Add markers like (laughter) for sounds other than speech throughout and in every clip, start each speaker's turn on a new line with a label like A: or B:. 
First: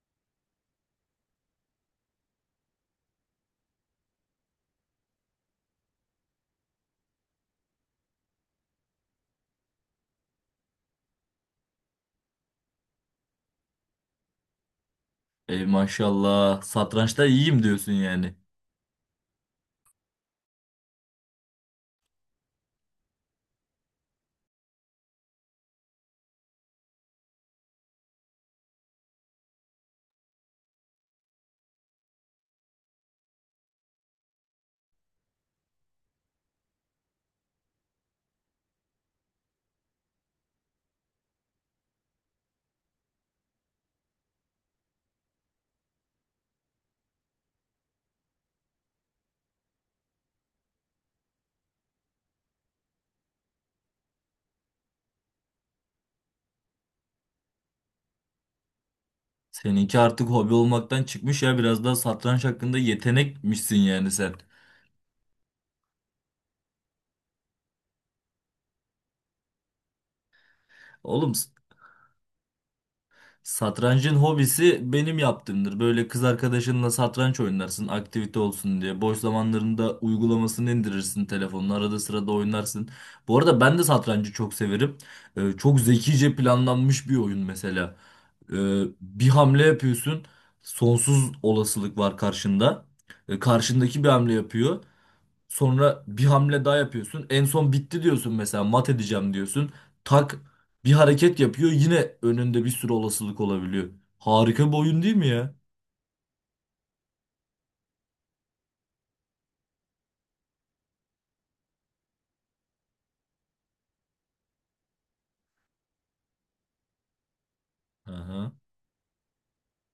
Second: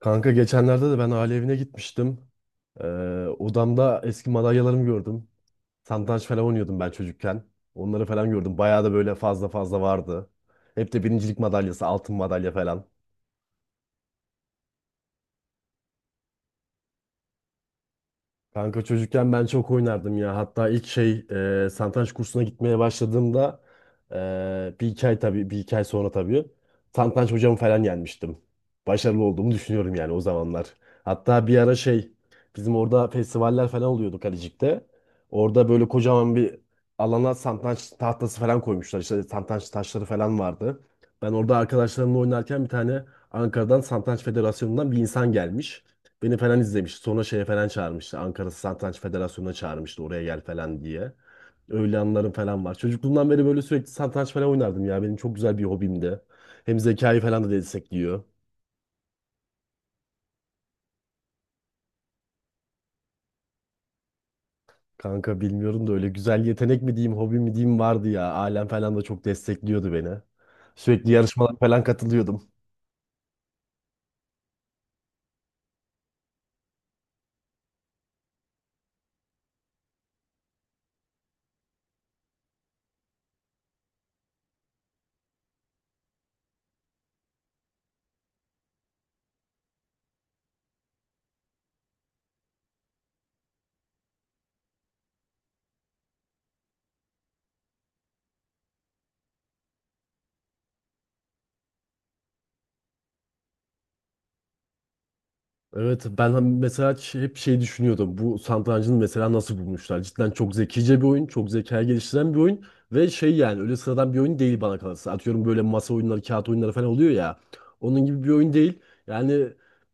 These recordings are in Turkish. A: Kanka geçenlerde de ben aile evine gitmiştim. Ee, odamda eski madalyalarımı gördüm. Satranç falan oynuyordum ben çocukken. Onları falan gördüm. Bayağı da böyle fazla fazla vardı. Hep de birincilik madalyası, altın madalya falan.
B: Ey maşallah. Satrançta iyiyim diyorsun yani.
A: Kanka çocukken ben çok oynardım ya. Hatta ilk şey satranç kursuna gitmeye başladığımda bir iki ay sonra tabii satranç hocamı falan yenmiştim. Başarılı olduğumu düşünüyorum yani o zamanlar. Hatta bir ara şey bizim orada festivaller falan oluyordu Kalecik'te. Orada böyle kocaman bir alana satranç tahtası falan koymuşlar. İşte satranç taşları falan vardı. Ben orada arkadaşlarımla oynarken bir tane Ankara'dan Satranç Federasyonu'ndan bir insan gelmiş. Beni falan izlemişti. Sonra şeye falan çağırmıştı. Ankara Satranç Federasyonu'na çağırmıştı oraya gel falan diye. Öyle anılarım falan var. Çocukluğumdan beri böyle sürekli satranç falan oynardım ya. Benim çok güzel bir hobimdi. Hem zekayı falan da destekliyor.
B: Seninki artık hobi olmaktan çıkmış ya. Biraz daha satranç hakkında yetenekmişsin yani sen.
A: Kanka bilmiyorum da öyle güzel yetenek mi diyeyim, hobi mi diyeyim vardı ya. Ailem falan da çok destekliyordu beni. Sürekli
B: Oğlum
A: yarışmalara falan katılıyordum.
B: satrancın hobisi benim yaptığımdır. Böyle kız arkadaşınla satranç oynarsın aktivite olsun diye. Boş zamanlarında uygulamasını indirirsin telefonuna. Arada sırada oynarsın. Bu arada ben de satrancı çok severim. Çok zekice planlanmış bir oyun mesela. Bir hamle yapıyorsun. Sonsuz olasılık var karşında. Karşındaki bir hamle yapıyor. Sonra bir hamle daha yapıyorsun. En son bitti diyorsun mesela mat edeceğim diyorsun. Tak bir hareket yapıyor. Yine önünde bir sürü olasılık olabiliyor. Harika bir oyun değil mi ya?
A: Evet ben hani mesela hep şey düşünüyordum. Bu satrancını mesela nasıl bulmuşlar? Cidden çok zekice bir oyun, çok zeka geliştiren bir oyun ve şey yani öyle sıradan bir oyun değil bana kalırsa. Atıyorum böyle masa oyunları, kağıt oyunları falan oluyor ya. Onun gibi bir oyun
B: Aha.
A: değil. Yani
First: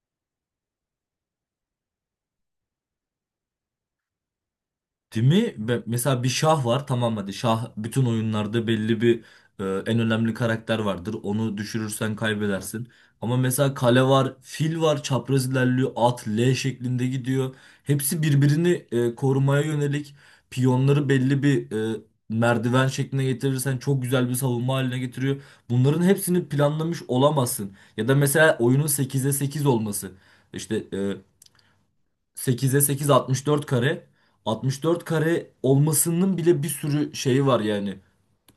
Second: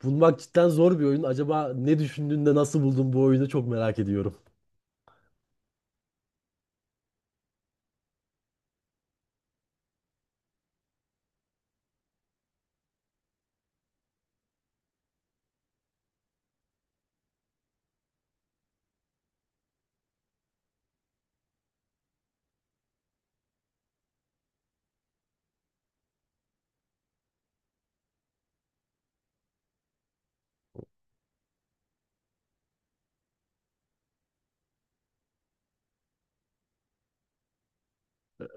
A: bulmak cidden zor bir oyun. Acaba ne düşündüğünde nasıl buldun bu oyunu çok merak ediyorum.
B: Değil mi? Ve mesela bir şah var, tamam, hadi şah bütün oyunlarda belli bir en önemli karakter vardır. Onu düşürürsen kaybedersin. Ama mesela kale var, fil var, çapraz ilerliyor, at L şeklinde gidiyor. Hepsi birbirini korumaya yönelik, piyonları belli bir e, merdiven şekline getirirsen çok güzel bir savunma haline getiriyor. Bunların hepsini planlamış olamazsın. Ya da mesela oyunun 8'e 8 olması. İşte 8'e 8 64 kare. 64 kare olmasının bile bir sürü şeyi var yani.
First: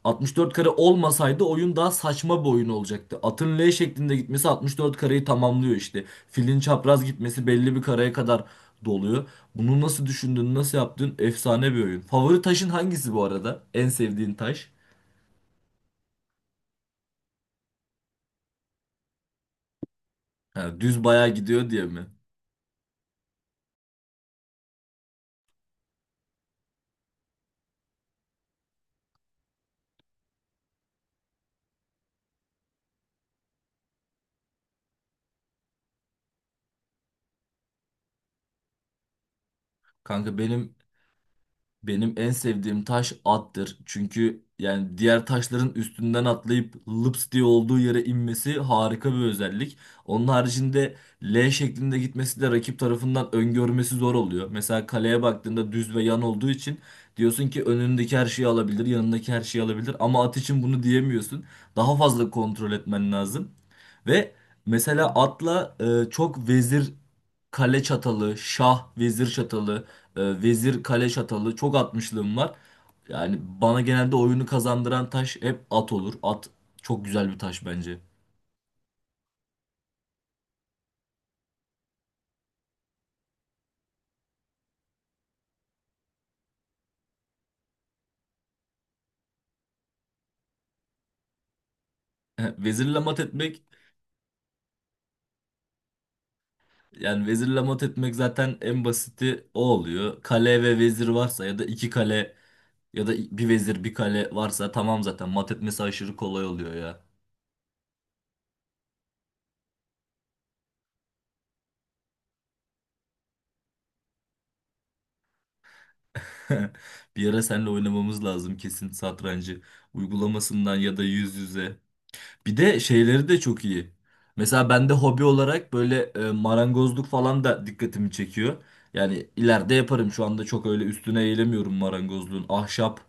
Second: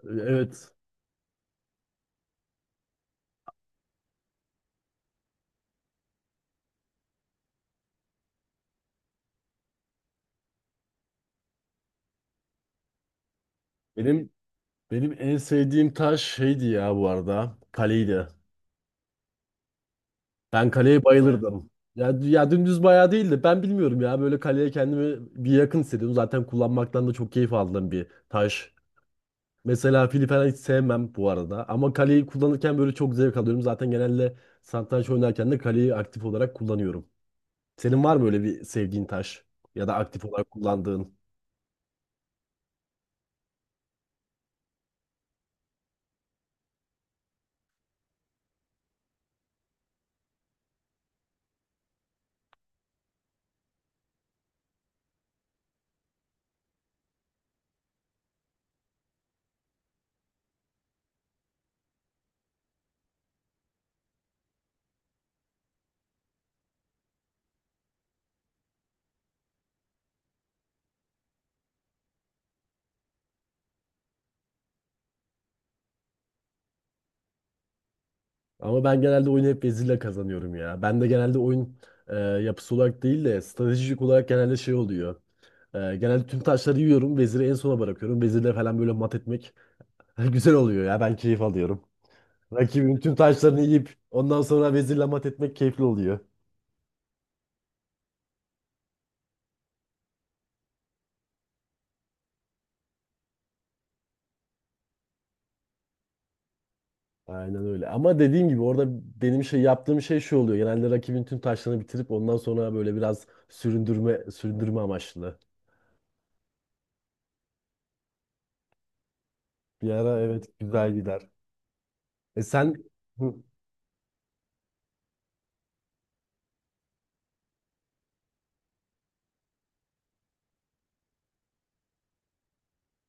B: 64 kare
A: Evet.
B: olmasaydı oyun daha saçma bir oyun olacaktı. Atın L şeklinde gitmesi 64 kareyi tamamlıyor işte. Filin çapraz gitmesi belli bir kareye kadar doluyor. Bunu nasıl düşündün, nasıl yaptın? Efsane bir oyun. Favori taşın hangisi bu arada? En
A: Benim
B: sevdiğin taş?
A: benim en sevdiğim taş şeydi ya bu arada. Kaleydi. Ben
B: Ha,
A: kaleye
B: düz bayağı
A: bayılırdım.
B: gidiyor diye mi?
A: Ya, ya dümdüz bayağı değildi. Ben bilmiyorum ya. Böyle kaleye kendimi bir yakın hissediyorum. Zaten kullanmaktan da çok keyif aldığım bir taş. Mesela fili falan hiç sevmem bu arada. Ama kaleyi kullanırken böyle çok zevk alıyorum. Zaten genelde satranç oynarken de kaleyi aktif olarak kullanıyorum. Senin var mı öyle bir sevdiğin taş? Ya da aktif
B: Kanka
A: olarak
B: benim
A: kullandığın?
B: Benim en sevdiğim taş attır. Çünkü yani diğer taşların üstünden atlayıp lıps diye olduğu yere inmesi harika bir özellik. Onun haricinde L şeklinde gitmesi de rakip tarafından öngörmesi zor oluyor. Mesela kaleye baktığında düz ve yan olduğu için diyorsun ki önündeki her şeyi alabilir, yanındaki her şeyi alabilir ama at için bunu diyemiyorsun. Daha fazla kontrol etmen lazım. Ve mesela atla çok vezir kale çatalı, şah vezir çatalı, vezir kale çatalı çok atmışlığım var. Yani bana genelde oyunu kazandıran taş hep at olur. At çok güzel bir taş bence.
A: Ama ben genelde oyunu hep vezirle kazanıyorum ya. Ben de genelde oyun yapısı olarak değil de stratejik olarak genelde şey oluyor. Genelde tüm taşları yiyorum. Veziri en sona bırakıyorum. Vezirle falan böyle mat etmek (laughs) güzel oluyor ya. Ben keyif alıyorum.
B: (laughs)
A: Rakibin
B: Vezirle
A: tüm
B: mat
A: taşlarını
B: etmek
A: yiyip ondan sonra vezirle mat etmek keyifli oluyor.
B: Yani vezirle mat etmek zaten en basiti o oluyor. Kale ve vezir varsa ya da iki kale ya da bir vezir bir kale varsa tamam zaten mat etmesi aşırı kolay oluyor ya.
A: Aynen öyle. Ama dediğim gibi orada benim şey yaptığım şey şu oluyor. Genelde rakibin tüm taşlarını bitirip ondan sonra böyle biraz süründürme süründürme amaçlı.
B: (laughs) Bir ara seninle oynamamız lazım kesin satrancı.
A: Bir ara evet
B: Uygulamasından
A: güzel
B: ya da
A: gider.
B: yüz yüze.
A: E
B: Bir
A: sen.
B: de şeyleri
A: Hı.
B: de çok iyi. Mesela bende hobi olarak böyle marangozluk falan da dikkatimi çekiyor. Yani ileride yaparım. Şu anda çok öyle üstüne eğilemiyorum marangozluğun. Ahşap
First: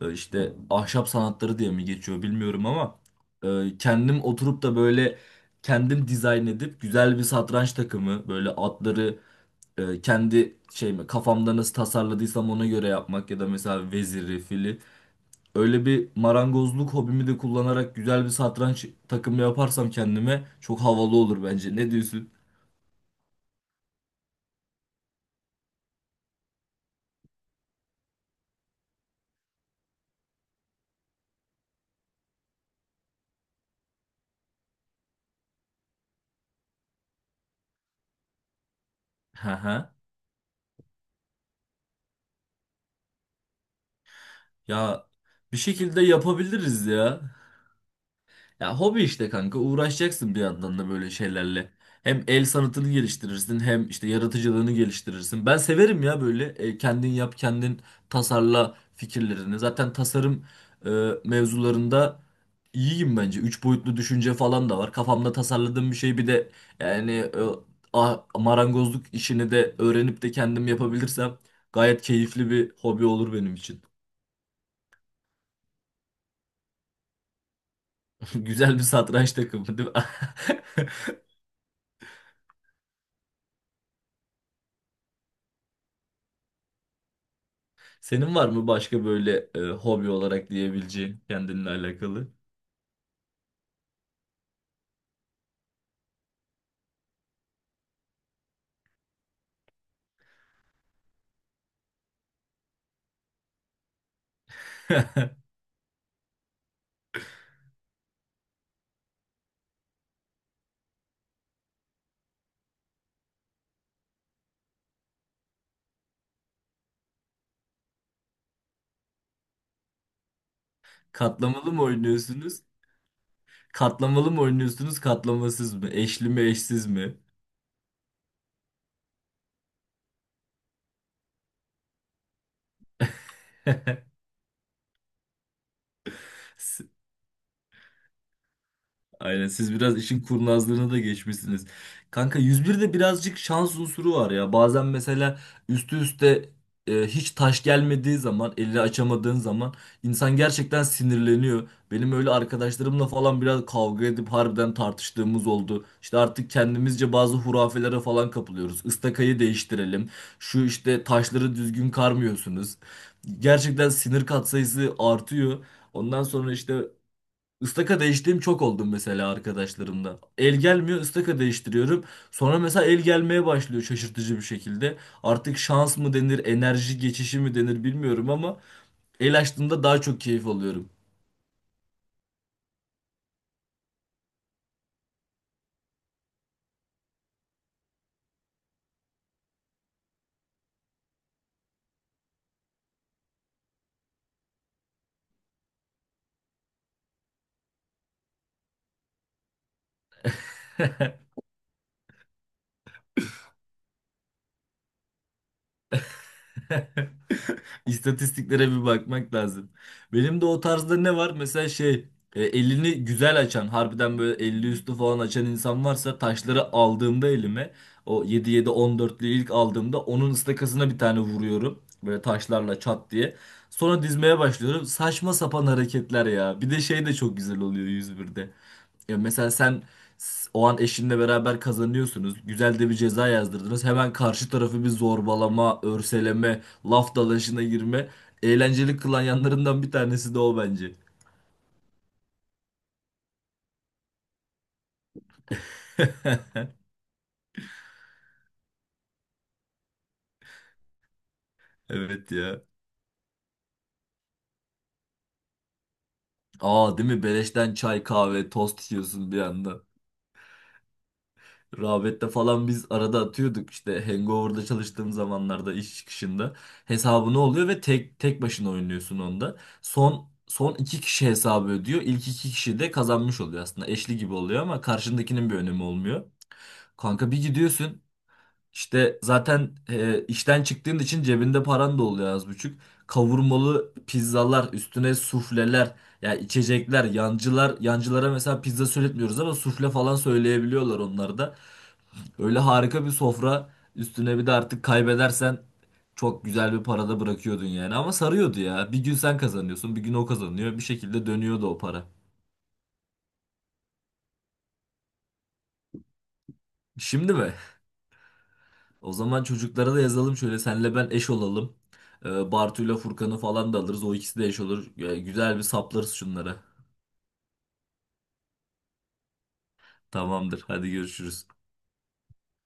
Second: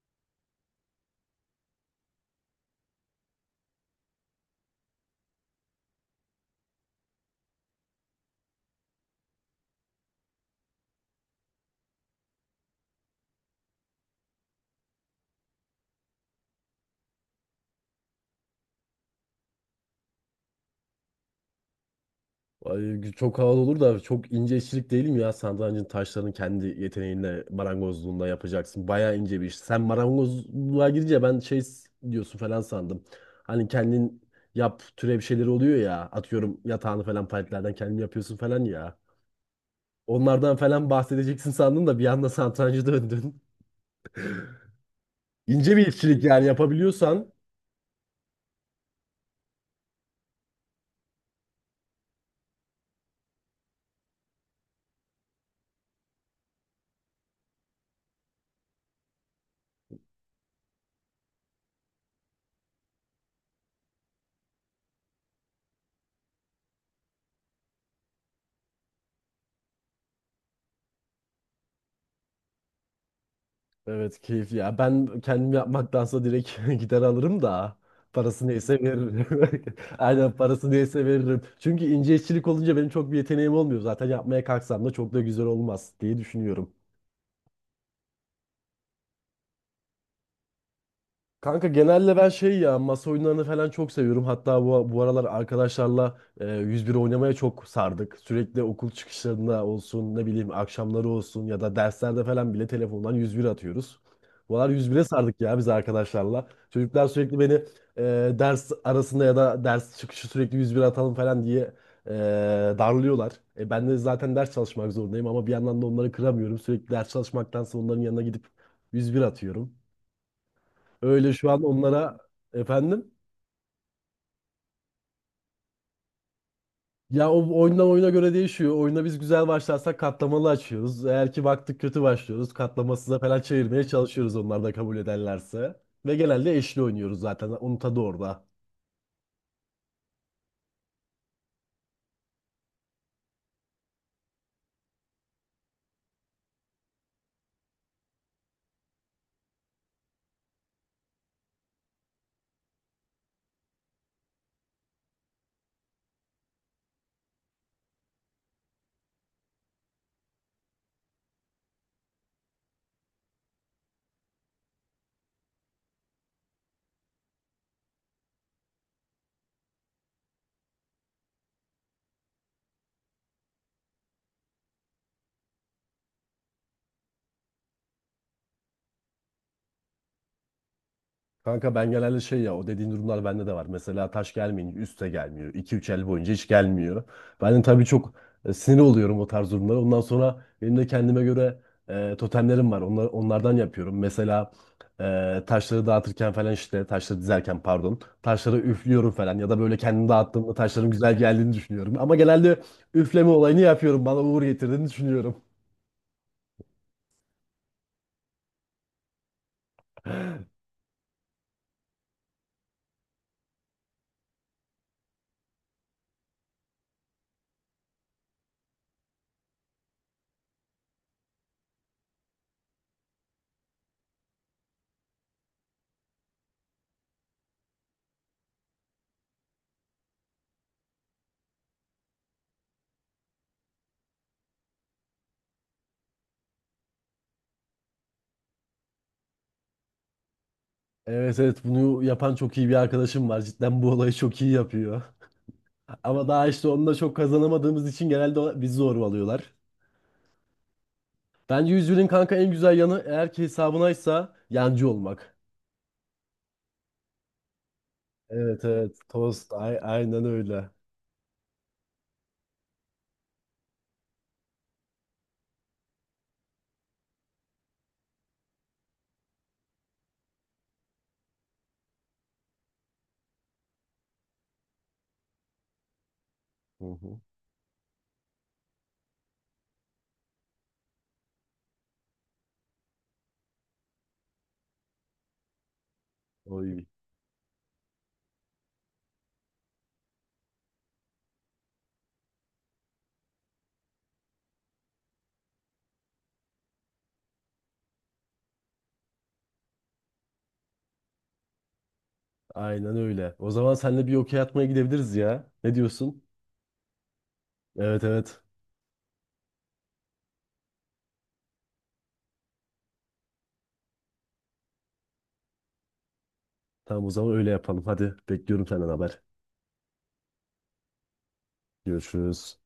B: işte ahşap sanatları diye mi geçiyor bilmiyorum ama kendim oturup da böyle kendim dizayn edip güzel bir satranç takımı, böyle atları kendi şeyimi kafamda nasıl tasarladıysam ona göre yapmak ya da mesela veziri, fili. Öyle bir marangozluk hobimi de kullanarak güzel bir satranç takımı yaparsam kendime çok havalı olur bence. Ne diyorsun?
A: Ay, çok havalı olur da çok ince işçilik değil mi ya? Satrancın taşlarını kendi yeteneğinle marangozluğunda yapacaksın. Bayağı ince bir iş. Sen marangozluğa girince ben şey diyorsun falan sandım. Hani kendin yap türe bir şeyler oluyor ya. Atıyorum yatağını falan paletlerden kendin yapıyorsun falan ya.
B: Hı hı.
A: Onlardan falan bahsedeceksin sandım da bir anda satrancı döndün.
B: Ya
A: (laughs)
B: bir
A: İnce bir
B: şekilde
A: işçilik yani
B: yapabiliriz ya.
A: yapabiliyorsan.
B: Ya hobi işte kanka, uğraşacaksın bir yandan da böyle şeylerle. Hem el sanatını geliştirirsin hem işte yaratıcılığını geliştirirsin. Ben severim ya böyle kendin yap, kendin tasarla fikirlerini. Zaten tasarım e, mevzularında iyiyim bence. Üç boyutlu düşünce falan da var. Kafamda tasarladığım bir şey, bir de yani marangozluk işini de öğrenip de kendim yapabilirsem gayet keyifli bir hobi olur benim için.
A: Evet keyifli ya. Ben kendim yapmaktansa direkt (laughs) gider alırım da
B: (laughs)
A: parası neyse
B: Güzel bir
A: veririm.
B: satranç
A: (laughs)
B: takımı değil mi?
A: Aynen parası
B: (laughs)
A: neyse veririm. Çünkü ince işçilik olunca benim çok bir yeteneğim olmuyor. Zaten yapmaya kalksam da çok da güzel olmaz diye düşünüyorum.
B: Senin var mı başka böyle hobi olarak diyebileceğin
A: Kanka
B: kendinle
A: genelde
B: alakalı?
A: ben şey ya masa oyunlarını falan çok seviyorum. Hatta bu aralar arkadaşlarla 101 oynamaya çok sardık. Sürekli okul çıkışlarında olsun ne bileyim akşamları olsun ya da derslerde falan bile telefondan 101 atıyoruz. Bu aralar 101'e sardık
B: (laughs)
A: ya biz arkadaşlarla. Çocuklar sürekli beni ders arasında ya da ders çıkışı sürekli 101 atalım falan diye e, darlıyorlar. Ben de zaten ders çalışmak zorundayım ama bir yandan da onları kıramıyorum. Sürekli ders çalışmaktansa onların yanına gidip 101 atıyorum. Öyle şu an
B: Katlamalı mı
A: onlara
B: oynuyorsunuz?
A: efendim.
B: Katlamalı mı oynuyorsunuz? Katlamasız mı? Eşli mi, eşsiz mi?
A: Ya o oyundan oyuna göre değişiyor. Oyuna biz güzel başlarsak katlamalı açıyoruz. Eğer ki baktık kötü başlıyoruz. Katlamasıza falan çevirmeye çalışıyoruz onlar da kabul ederlerse. Ve genelde eşli oynuyoruz zaten. Onun tadı orada.
B: Aynen, siz biraz işin kurnazlığına da geçmişsiniz. Kanka 101'de birazcık şans unsuru var ya. Bazen mesela üstü üste hiç taş gelmediği zaman, elini açamadığın zaman insan gerçekten sinirleniyor. Benim öyle arkadaşlarımla falan biraz kavga edip harbiden tartıştığımız oldu. İşte artık kendimizce bazı hurafelere falan kapılıyoruz. Istakayı değiştirelim. Şu işte taşları düzgün karmıyorsunuz. Gerçekten sinir katsayısı artıyor. Ondan sonra işte Istaka değiştiğim çok oldum mesela arkadaşlarımda. El gelmiyor, ıstaka değiştiriyorum. Sonra mesela el gelmeye başlıyor şaşırtıcı bir şekilde. Artık şans mı denir, enerji geçişi mi denir bilmiyorum ama el açtığımda daha çok keyif alıyorum.
A: Kanka ben genelde şey ya o dediğin durumlar bende de var. Mesela taş gelmeyince üste gelmiyor. İki üç el boyunca hiç gelmiyor. Ben de tabii çok sinir oluyorum o tarz durumlara. Ondan sonra benim de kendime göre totemlerim var. Onlardan yapıyorum. Mesela taşları dağıtırken falan işte taşları dizerken pardon. Taşları üflüyorum falan ya da böyle kendimi dağıttığımda taşların güzel geldiğini düşünüyorum. Ama genelde üfleme olayını yapıyorum. Bana uğur getirdiğini düşünüyorum.
B: (laughs) İstatistiklere bir bakmak lazım. Benim de o tarzda ne var? Mesela elini güzel açan, harbiden böyle 50 üstü falan açan insan varsa, taşları aldığımda elime o yedi yedi on 14'lü ilk aldığımda onun ıstakasına bir tane vuruyorum. Böyle taşlarla çat diye. Sonra dizmeye başlıyorum. Saçma sapan hareketler ya. Bir de şey de çok güzel oluyor 101'de. Ya mesela sen o an eşinle beraber kazanıyorsunuz. Güzel de bir ceza yazdırdınız. Hemen karşı tarafı bir zorbalama, örseleme, laf dalaşına girme. Eğlenceli kılan yanlarından bir tanesi de o bence.
A: Evet evet bunu yapan çok iyi bir arkadaşım var. Cidden bu olayı çok iyi yapıyor. Ama daha işte
B: (laughs)
A: onunla çok kazanamadığımız için genelde bizi zorbalıyorlar. Bence yüzünün
B: Evet
A: kanka en
B: ya.
A: güzel yanı eğer ki hesabınaysa yancı olmak.
B: Aa, değil mi? Beleşten çay, kahve,
A: Evet
B: tost
A: evet
B: yiyorsun bir
A: tost
B: anda.
A: aynen öyle.
B: Rağbette falan biz arada atıyorduk, işte Hangover'da çalıştığım zamanlarda iş çıkışında hesabını oluyor ve tek tek başına oynuyorsun onda. Son iki kişi hesabı ödüyor. İlk iki kişi de kazanmış oluyor aslında. Eşli gibi oluyor ama karşındakinin bir önemi olmuyor.
A: Hı hı.
B: Kanka bir gidiyorsun, işte zaten işten çıktığın için cebinde paran da oluyor az buçuk. Kavurmalı pizzalar üstüne sufleler ya,
A: Oy.
B: içecekler, yancılar. Yancılara mesela pizza söyletmiyoruz ama sufle falan söyleyebiliyorlar onlar da. Böyle harika bir sofra, üstüne bir de artık kaybedersen çok güzel bir parada bırakıyordun yani. Ama sarıyordu ya. Bir gün sen kazanıyorsun, bir gün o kazanıyor. Bir şekilde dönüyordu o para.
A: Aynen öyle. O zaman seninle bir okey atmaya gidebiliriz ya. Ne diyorsun?
B: Şimdi mi?
A: Evet evet.
B: O zaman çocuklara da yazalım, şöyle senle ben eş olalım. Bartu'yla Furkan'ı falan da alırız. O ikisi de eş olur. Güzel bir saplarız şunlara.
A: Tamam o zaman öyle yapalım. Hadi bekliyorum senden haber.
B: Tamamdır. Hadi görüşürüz.
A: Görüşürüz.